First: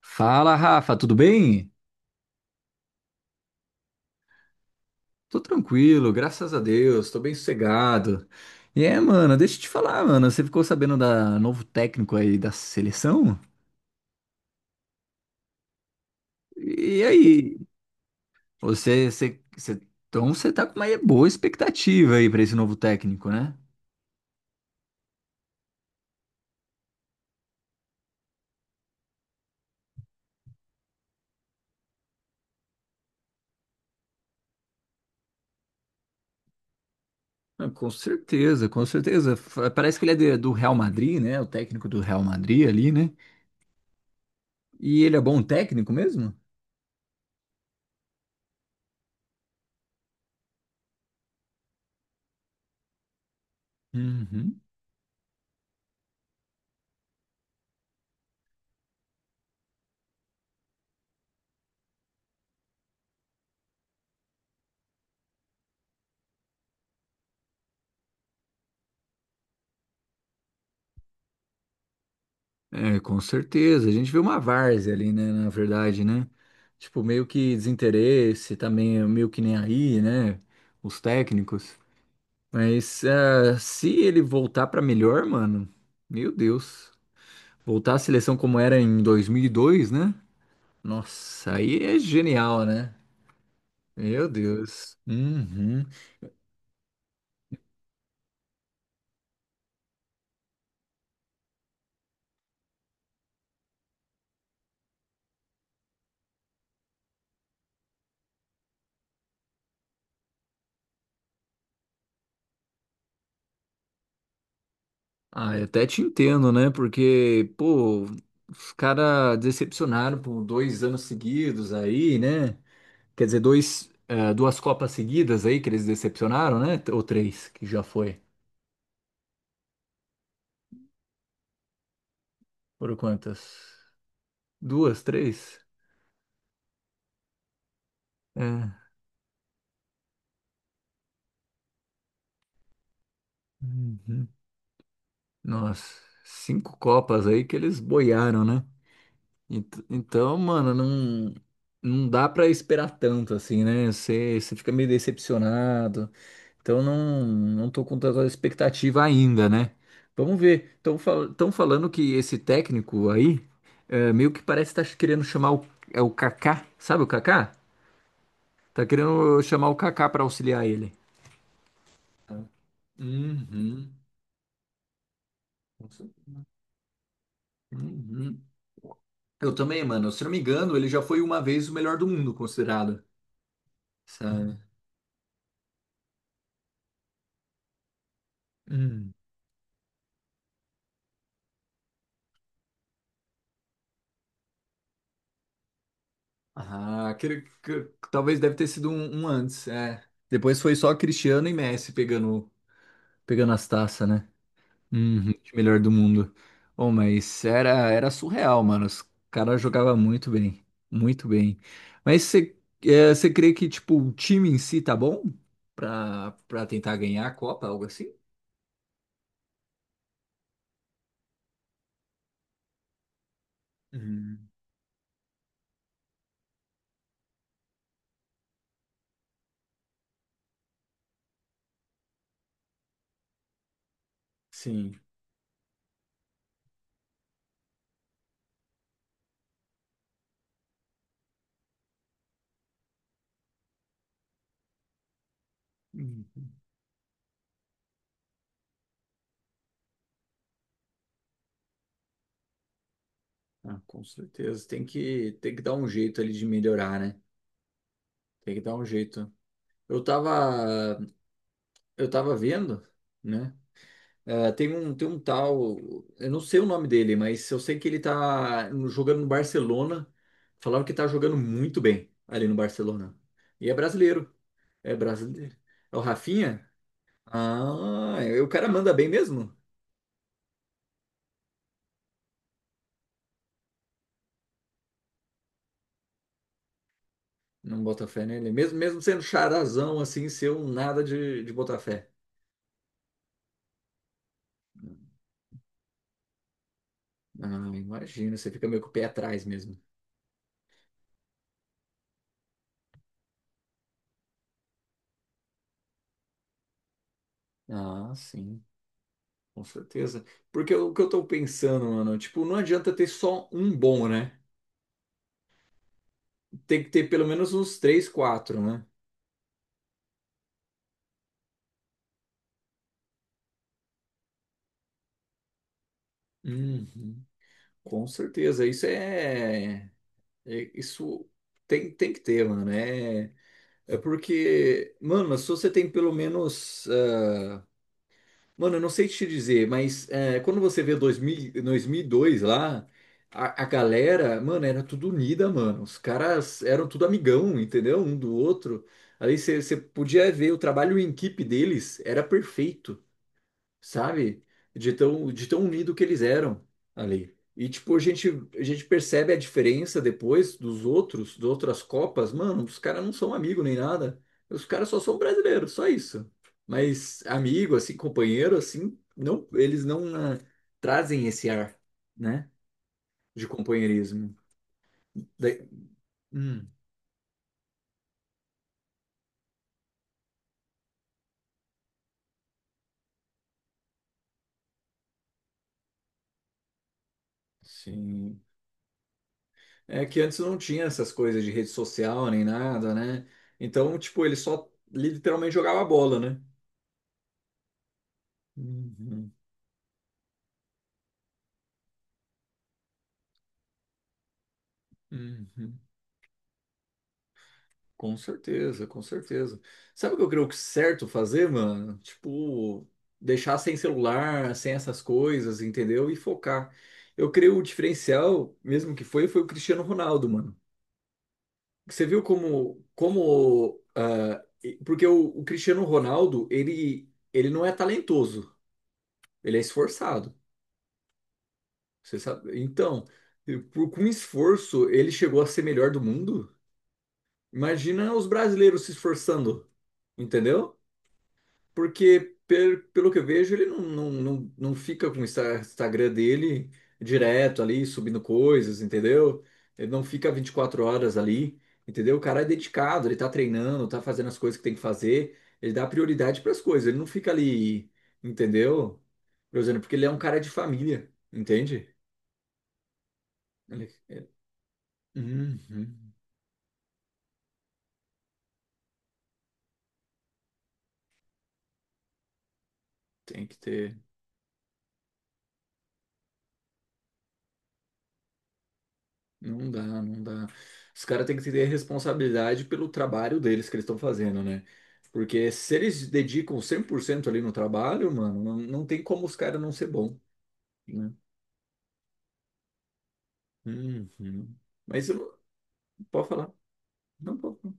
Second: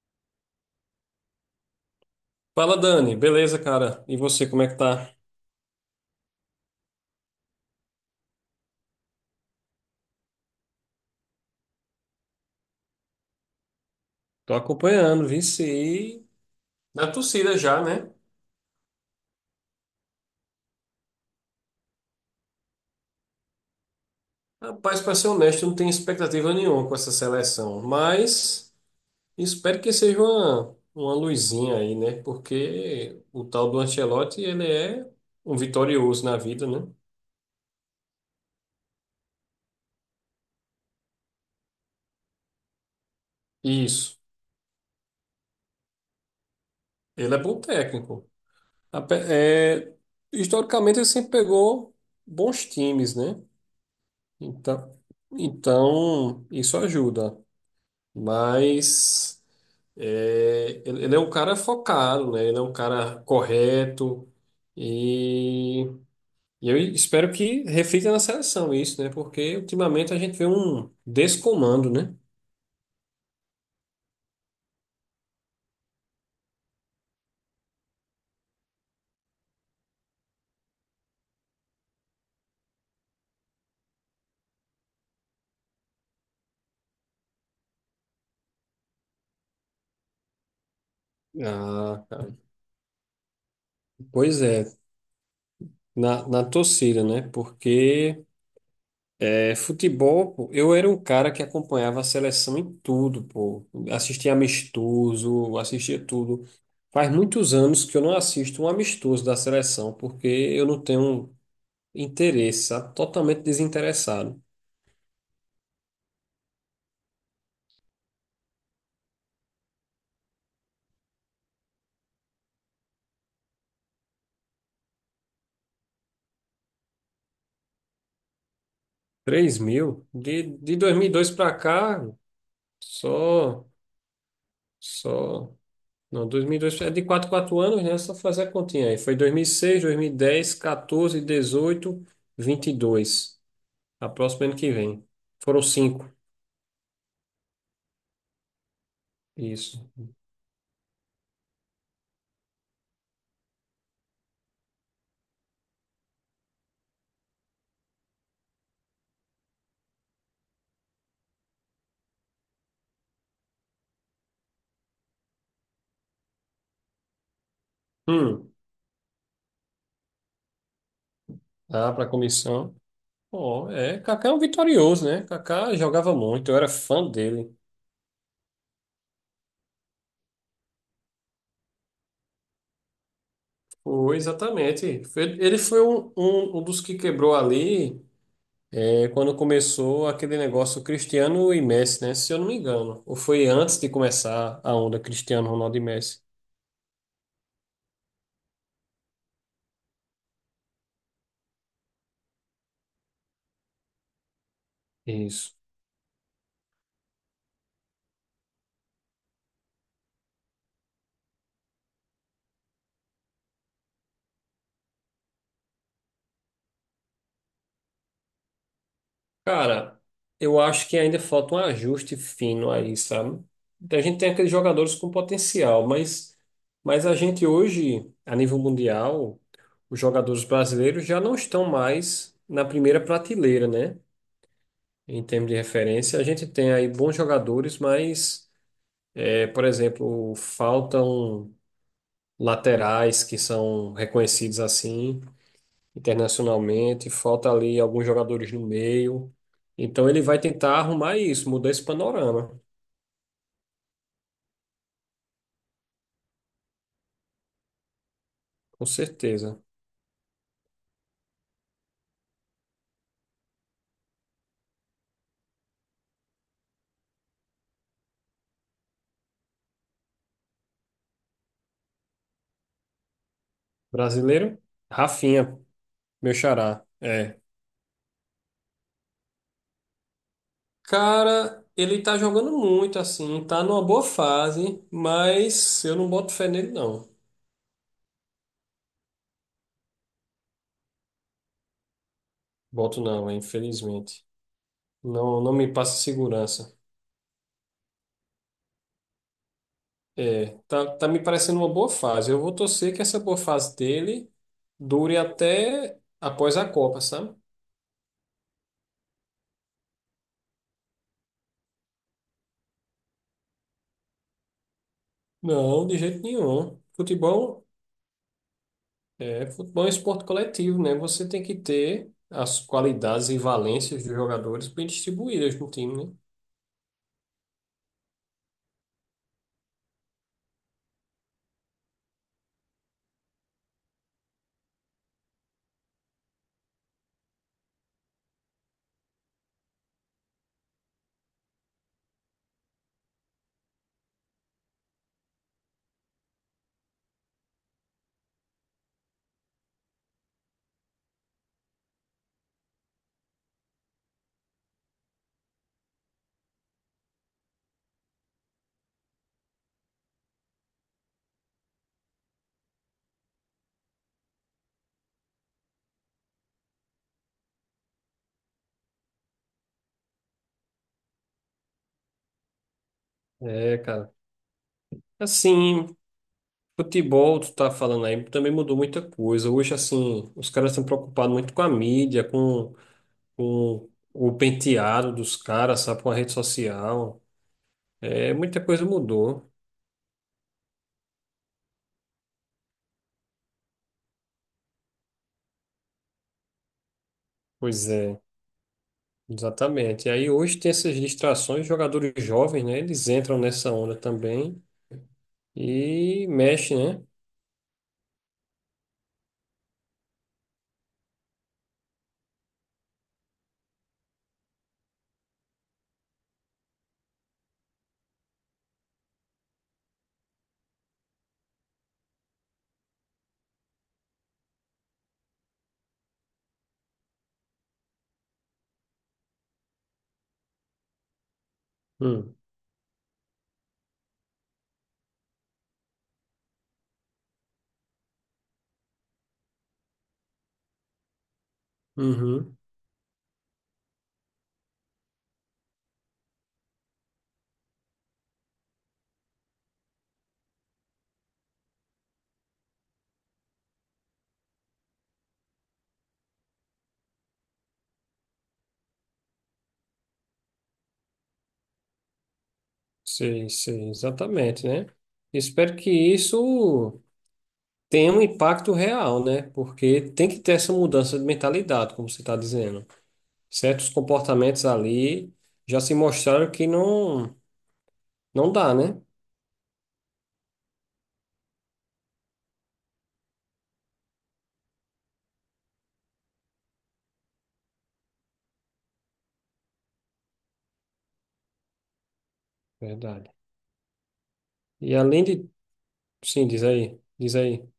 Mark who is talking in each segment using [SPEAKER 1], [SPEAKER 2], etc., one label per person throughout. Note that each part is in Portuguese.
[SPEAKER 1] Fala, Rafa, tudo bem?
[SPEAKER 2] Fala, Dani. Beleza, cara? E você, como é que tá?
[SPEAKER 1] Tô tranquilo, graças a Deus, tô bem sossegado. E é, mano, deixa eu te falar, mano, você ficou sabendo da novo técnico aí da seleção?
[SPEAKER 2] Tô acompanhando, vici.
[SPEAKER 1] E
[SPEAKER 2] Na torcida
[SPEAKER 1] aí,
[SPEAKER 2] já, né?
[SPEAKER 1] você, você, você- então você tá com uma boa expectativa aí pra esse novo técnico, né?
[SPEAKER 2] Rapaz, pra ser honesto, eu não tenho expectativa nenhuma com essa seleção. Mas espero que seja uma luzinha aí, né? Porque o tal do Ancelotti, ele é um vitorioso na vida, né?
[SPEAKER 1] Ah, com certeza, com certeza. Parece que ele é do Real Madrid, né? O técnico do Real Madrid ali, né?
[SPEAKER 2] Isso.
[SPEAKER 1] E ele é bom técnico mesmo?
[SPEAKER 2] Ele é bom técnico. É, historicamente, ele sempre pegou bons times, né?
[SPEAKER 1] Uhum.
[SPEAKER 2] Então, então isso ajuda. Mas é, ele é um cara focado, né? Ele é um cara correto e, e eu espero que reflita na seleção isso, né? Porque ultimamente a gente vê um descomando, né?
[SPEAKER 1] É, com certeza. A gente vê uma várzea ali, né? Na verdade, né? Tipo, meio que desinteresse, também é meio que nem aí, né? Os técnicos. Mas se ele voltar pra melhor, mano, meu Deus. Voltar à seleção como era em 2002, né? Nossa, aí é
[SPEAKER 2] Ah, cara.
[SPEAKER 1] genial, né? Meu
[SPEAKER 2] Pois é,
[SPEAKER 1] Deus. Uhum.
[SPEAKER 2] na torcida, né? Porque é, futebol, pô, eu era um cara que acompanhava a seleção em tudo, pô. Assistia amistoso, assistia tudo. Faz muitos anos que eu não assisto um amistoso da seleção, porque eu não tenho interessa, totalmente desinteressado.
[SPEAKER 1] Ah, eu até te entendo, né? Porque, pô, os caras decepcionaram por 2 anos seguidos aí, né? Quer dizer, duas Copas seguidas aí que eles decepcionaram, né? Ou três, que já foi.
[SPEAKER 2] Três mil? De 2002 para cá,
[SPEAKER 1] Foram quantas?
[SPEAKER 2] só,
[SPEAKER 1] Duas,
[SPEAKER 2] só.
[SPEAKER 1] três?
[SPEAKER 2] Não, 2002 é de quatro anos, né? Só fazer a
[SPEAKER 1] É.
[SPEAKER 2] continha aí. Foi dois mil seis, 2010, 2006, 18, 22. A
[SPEAKER 1] Uhum.
[SPEAKER 2] próxima ano que vem. Foram
[SPEAKER 1] Nossa,
[SPEAKER 2] cinco.
[SPEAKER 1] cinco Copas aí que eles boiaram, né?
[SPEAKER 2] Isso.
[SPEAKER 1] Então, mano, não, não dá pra esperar tanto assim, né? Você fica meio decepcionado. Então não, não tô com tanta expectativa ainda, né? Vamos ver. Estão falando que esse técnico aí é, meio que parece estar querendo chamar o, é o Kaká, sabe o Kaká?
[SPEAKER 2] Hum,
[SPEAKER 1] Tá querendo chamar o Kaká para auxiliar ele.
[SPEAKER 2] dá para comissão. Ó,
[SPEAKER 1] Uhum.
[SPEAKER 2] é, Kaká é um vitorioso, né? Kaká jogava muito, eu era fã dele.
[SPEAKER 1] Uhum. Eu também, mano. Se eu não me engano, ele já foi uma vez o melhor do mundo, considerado.
[SPEAKER 2] Foi,
[SPEAKER 1] Sabe?
[SPEAKER 2] exatamente. Ele foi um, um dos que quebrou ali. Foi
[SPEAKER 1] Hum.
[SPEAKER 2] quando começou aquele negócio Cristiano e Messi, né? Se eu não me engano. Ou foi antes de começar a onda Cristiano, Ronaldo e Messi?
[SPEAKER 1] Ah, aquele que talvez deve ter sido um antes, é. Depois foi só Cristiano e Messi pegando, as taças, né? Uhum,
[SPEAKER 2] Isso.
[SPEAKER 1] de melhor do mundo. Oh, mas era surreal, mano. Os caras jogavam muito bem. Muito bem. Mas você crê que, tipo, o time em si tá bom pra tentar ganhar a Copa, algo assim?
[SPEAKER 2] Cara, eu acho que ainda falta um ajuste fino aí, sabe? A gente tem
[SPEAKER 1] Hum,
[SPEAKER 2] aqueles jogadores com potencial, mas a gente hoje, a nível mundial, os jogadores brasileiros já não estão mais na primeira prateleira, né?
[SPEAKER 1] sim,
[SPEAKER 2] Em termos de referência, a gente tem aí bons jogadores, mas, é, por exemplo, faltam laterais que são reconhecidos assim
[SPEAKER 1] hum,
[SPEAKER 2] internacionalmente, falta ali alguns jogadores no meio. Então ele vai tentar arrumar isso, mudar esse panorama,
[SPEAKER 1] ah, com certeza. Tem que dar um jeito ali de melhorar, né? Tem que dar um
[SPEAKER 2] com
[SPEAKER 1] jeito.
[SPEAKER 2] certeza.
[SPEAKER 1] Eu tava, eu tava vendo, né? É, tem um tal, eu não sei o nome dele, mas eu sei que ele tá jogando no Barcelona. Falaram que tá jogando muito bem ali no Barcelona. E é brasileiro.
[SPEAKER 2] Brasileiro?
[SPEAKER 1] É brasileiro.
[SPEAKER 2] Rafinha,
[SPEAKER 1] É o
[SPEAKER 2] meu
[SPEAKER 1] Rafinha?
[SPEAKER 2] xará. É.
[SPEAKER 1] Ah, e o cara manda bem mesmo?
[SPEAKER 2] Cara, ele tá jogando muito assim, tá numa boa fase, mas eu não boto fé nele não.
[SPEAKER 1] Não bota fé nele. Mesmo, mesmo sendo charazão assim, ser um nada de botar fé.
[SPEAKER 2] Boto não, é, infelizmente. Não me passa segurança.
[SPEAKER 1] Ah, imagina, você fica meio com o pé atrás mesmo.
[SPEAKER 2] É, tá me parecendo uma boa fase. Eu vou torcer que essa boa fase dele dure até após a Copa, sabe?
[SPEAKER 1] Ah, sim, com certeza. Porque o que eu tô pensando, mano, tipo, não adianta ter só um bom, né?
[SPEAKER 2] Não, de jeito nenhum.
[SPEAKER 1] Tem que ter pelo menos
[SPEAKER 2] Futebol
[SPEAKER 1] uns três, quatro, né?
[SPEAKER 2] É, futebol é um esporte coletivo, né? Você tem que ter as qualidades e valências dos jogadores bem distribuídas no time, né?
[SPEAKER 1] Uhum. Com certeza, isso tem que ter, mano. É, porque, mano, se você tem pelo menos, mano, eu não sei te dizer, mas quando você vê dois mil e dois lá, a galera, mano, era tudo unida, mano. Os caras eram tudo amigão, entendeu? Um do outro. Aí você podia ver o trabalho em equipe deles, era perfeito. Sabe? De tão unido que eles eram ali. E, tipo, a gente percebe a diferença depois das outras Copas. Mano, os caras não são amigos nem nada. Os caras só são brasileiros, só isso. Mas amigo, assim, companheiro, assim, não, eles não trazem esse ar, né? De
[SPEAKER 2] É, cara.
[SPEAKER 1] companheirismo. Daí-
[SPEAKER 2] Assim,
[SPEAKER 1] hum,
[SPEAKER 2] futebol, tu tá falando aí, também mudou muita coisa. Hoje, assim, os caras estão preocupados muito com a mídia, com o penteado dos caras, sabe? Com a rede social. É,
[SPEAKER 1] sim.
[SPEAKER 2] muita coisa mudou.
[SPEAKER 1] É que antes não tinha essas coisas de rede social nem nada, né? Então, tipo, ele só literalmente jogava bola, né?
[SPEAKER 2] Pois é,
[SPEAKER 1] Uhum,
[SPEAKER 2] exatamente. E aí hoje tem essas distrações, jogadores jovens, né? Eles entram nessa onda também
[SPEAKER 1] uhum.
[SPEAKER 2] e mexem, né?
[SPEAKER 1] Com certeza, com certeza. Sabe o que eu creio que é certo fazer, mano? Tipo, deixar sem celular, sem essas coisas, entendeu? E focar. Eu creio o diferencial, mesmo que foi o Cristiano Ronaldo, mano. Você viu porque o Cristiano Ronaldo, ele não é talentoso, ele é esforçado. Você
[SPEAKER 2] Hum,
[SPEAKER 1] sabe? Então, com esforço, ele chegou a ser melhor do mundo. Imagina os brasileiros se esforçando. Entendeu? Porque,
[SPEAKER 2] uhum.
[SPEAKER 1] pelo que eu vejo, ele não fica com o Instagram dele direto ali, subindo coisas, entendeu? Ele não fica 24 horas ali, entendeu? O cara é dedicado, ele tá treinando, tá fazendo as coisas que tem que fazer, ele dá prioridade pras coisas, ele não fica ali, entendeu? Por exemplo, porque ele é um cara de família, entende?
[SPEAKER 2] Sei, sei,
[SPEAKER 1] Ele- ele-
[SPEAKER 2] exatamente, né? Espero que
[SPEAKER 1] Uhum,
[SPEAKER 2] isso tenha um impacto real, né? Porque tem que ter essa mudança de mentalidade, como você está dizendo.
[SPEAKER 1] tem que
[SPEAKER 2] Certos
[SPEAKER 1] ter.
[SPEAKER 2] comportamentos ali já se mostraram que não dá, né?
[SPEAKER 1] Não dá, não dá. Os caras têm que ter responsabilidade pelo trabalho deles que eles estão fazendo, né? Porque se eles dedicam 100% ali no trabalho, mano, não, não tem como os caras não ser bom, né?
[SPEAKER 2] Verdade.
[SPEAKER 1] Uhum.
[SPEAKER 2] E
[SPEAKER 1] Mas
[SPEAKER 2] além
[SPEAKER 1] eu,
[SPEAKER 2] de...
[SPEAKER 1] pode
[SPEAKER 2] Sim,
[SPEAKER 1] falar.
[SPEAKER 2] diz aí, diz
[SPEAKER 1] Não, pode
[SPEAKER 2] aí.
[SPEAKER 1] falar.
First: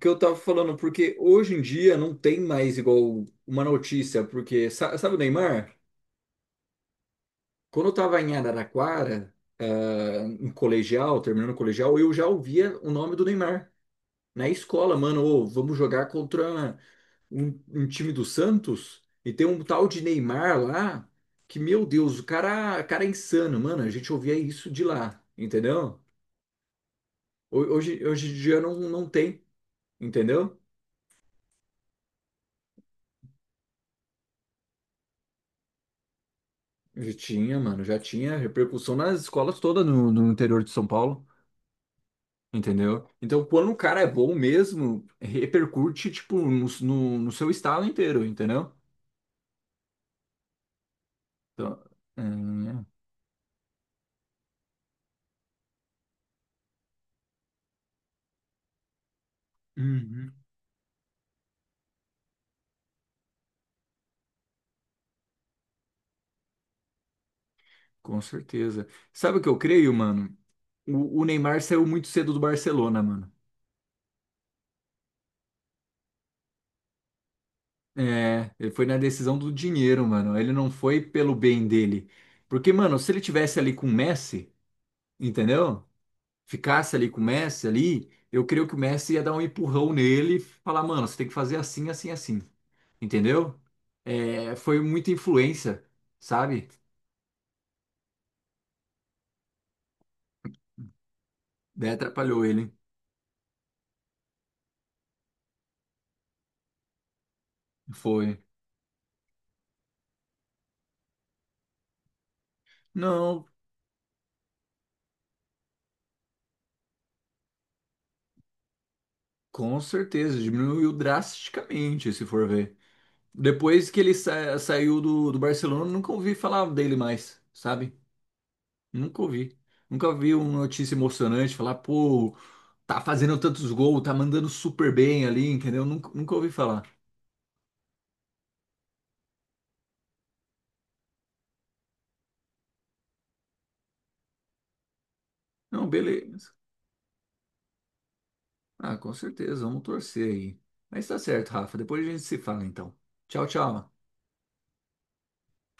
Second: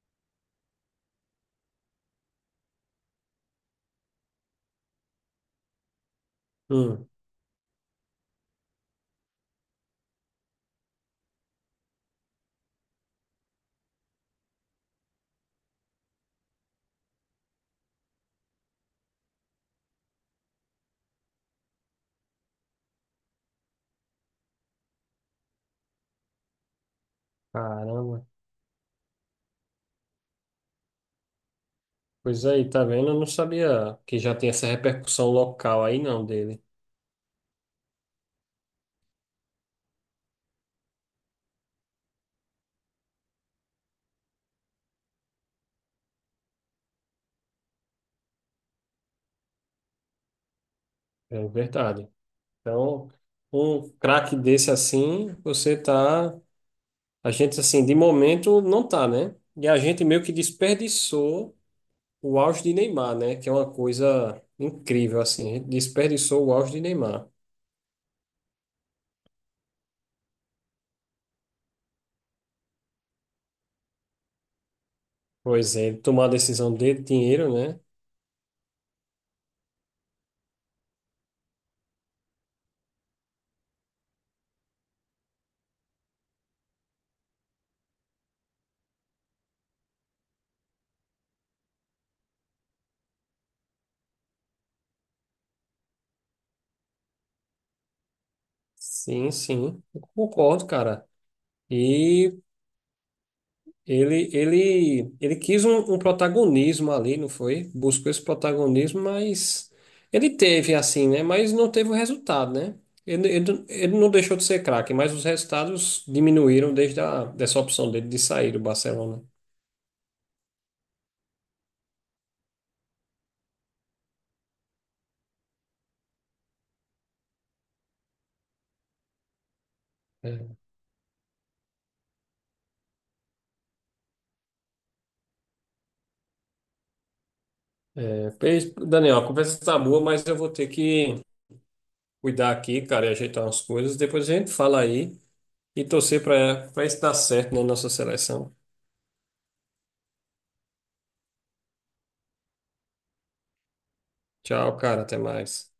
[SPEAKER 1] Que eu tava falando, porque hoje em dia não tem mais igual uma notícia, porque sabe o Neymar?
[SPEAKER 2] Hum.
[SPEAKER 1] Quando eu tava em Araraquara, em colegial, terminando o colegial, eu já ouvia o nome do Neymar. Na escola, mano, ô, vamos jogar contra, um time do Santos e tem um tal de Neymar lá que, meu Deus, o cara é insano, mano. A gente ouvia isso de lá, entendeu? Ho- Hoje,
[SPEAKER 2] Caramba.
[SPEAKER 1] hoje em dia não, não tem, entendeu?
[SPEAKER 2] Pois aí, tá vendo? Eu não sabia que já tem essa repercussão local aí, não, dele.
[SPEAKER 1] Já tinha, mano, já tinha repercussão nas escolas todas no interior de São Paulo, entendeu? Então, quando o cara é bom mesmo, repercute, tipo, no seu estado inteiro, entendeu?
[SPEAKER 2] É
[SPEAKER 1] Então,
[SPEAKER 2] verdade.
[SPEAKER 1] é,
[SPEAKER 2] Então, um craque desse assim, você tá. A gente, assim, de momento não tá, né? E a gente meio
[SPEAKER 1] uhum,
[SPEAKER 2] que desperdiçou o auge de Neymar, né? Que é uma coisa incrível, assim. A gente desperdiçou o auge de Neymar.
[SPEAKER 1] com certeza. Sabe o que eu creio, mano? O Neymar saiu muito cedo do Barcelona, mano.
[SPEAKER 2] Pois é, ele tomou a decisão dele, dinheiro, né?
[SPEAKER 1] É, ele foi na decisão do dinheiro, mano. Ele não foi pelo bem dele. Porque, mano, se ele tivesse ali com o Messi, entendeu? Ficasse ali com o Messi ali, eu creio que o Messi ia dar um empurrão nele e falar, mano, você tem que fazer assim, assim, assim. Entendeu? É, foi muita influência, sabe?
[SPEAKER 2] Sim, sim. Eu concordo, cara.
[SPEAKER 1] Daí
[SPEAKER 2] E.
[SPEAKER 1] atrapalhou ele.
[SPEAKER 2] Ele quis um, um protagonismo ali, não foi? Buscou esse
[SPEAKER 1] Foi.
[SPEAKER 2] protagonismo, mas ele teve assim, né? Mas não teve o resultado, né? Ele,
[SPEAKER 1] Não,
[SPEAKER 2] ele, ele não deixou de ser craque, mas os resultados diminuíram desde a, dessa opção dele de sair do Barcelona.
[SPEAKER 1] com certeza, diminuiu drasticamente, se for ver. Depois que ele saiu do Barcelona, eu nunca ouvi falar dele mais, sabe? Nunca ouvi. Nunca vi uma notícia emocionante falar, pô, tá fazendo tantos gols, tá mandando super bem ali, entendeu? Nunca ouvi falar.
[SPEAKER 2] É, pois, Daniel, a conversa tá boa, mas eu vou ter que cuidar aqui, cara, e ajeitar umas coisas. Depois a gente fala aí e
[SPEAKER 1] Não,
[SPEAKER 2] torcer
[SPEAKER 1] beleza.
[SPEAKER 2] para isso dar certo na nossa seleção.
[SPEAKER 1] Ah, com certeza, vamos torcer aí. Mas tá certo, Rafa. Depois a gente se fala então. Tchau, tchau.
[SPEAKER 2] Tchau, cara, até mais.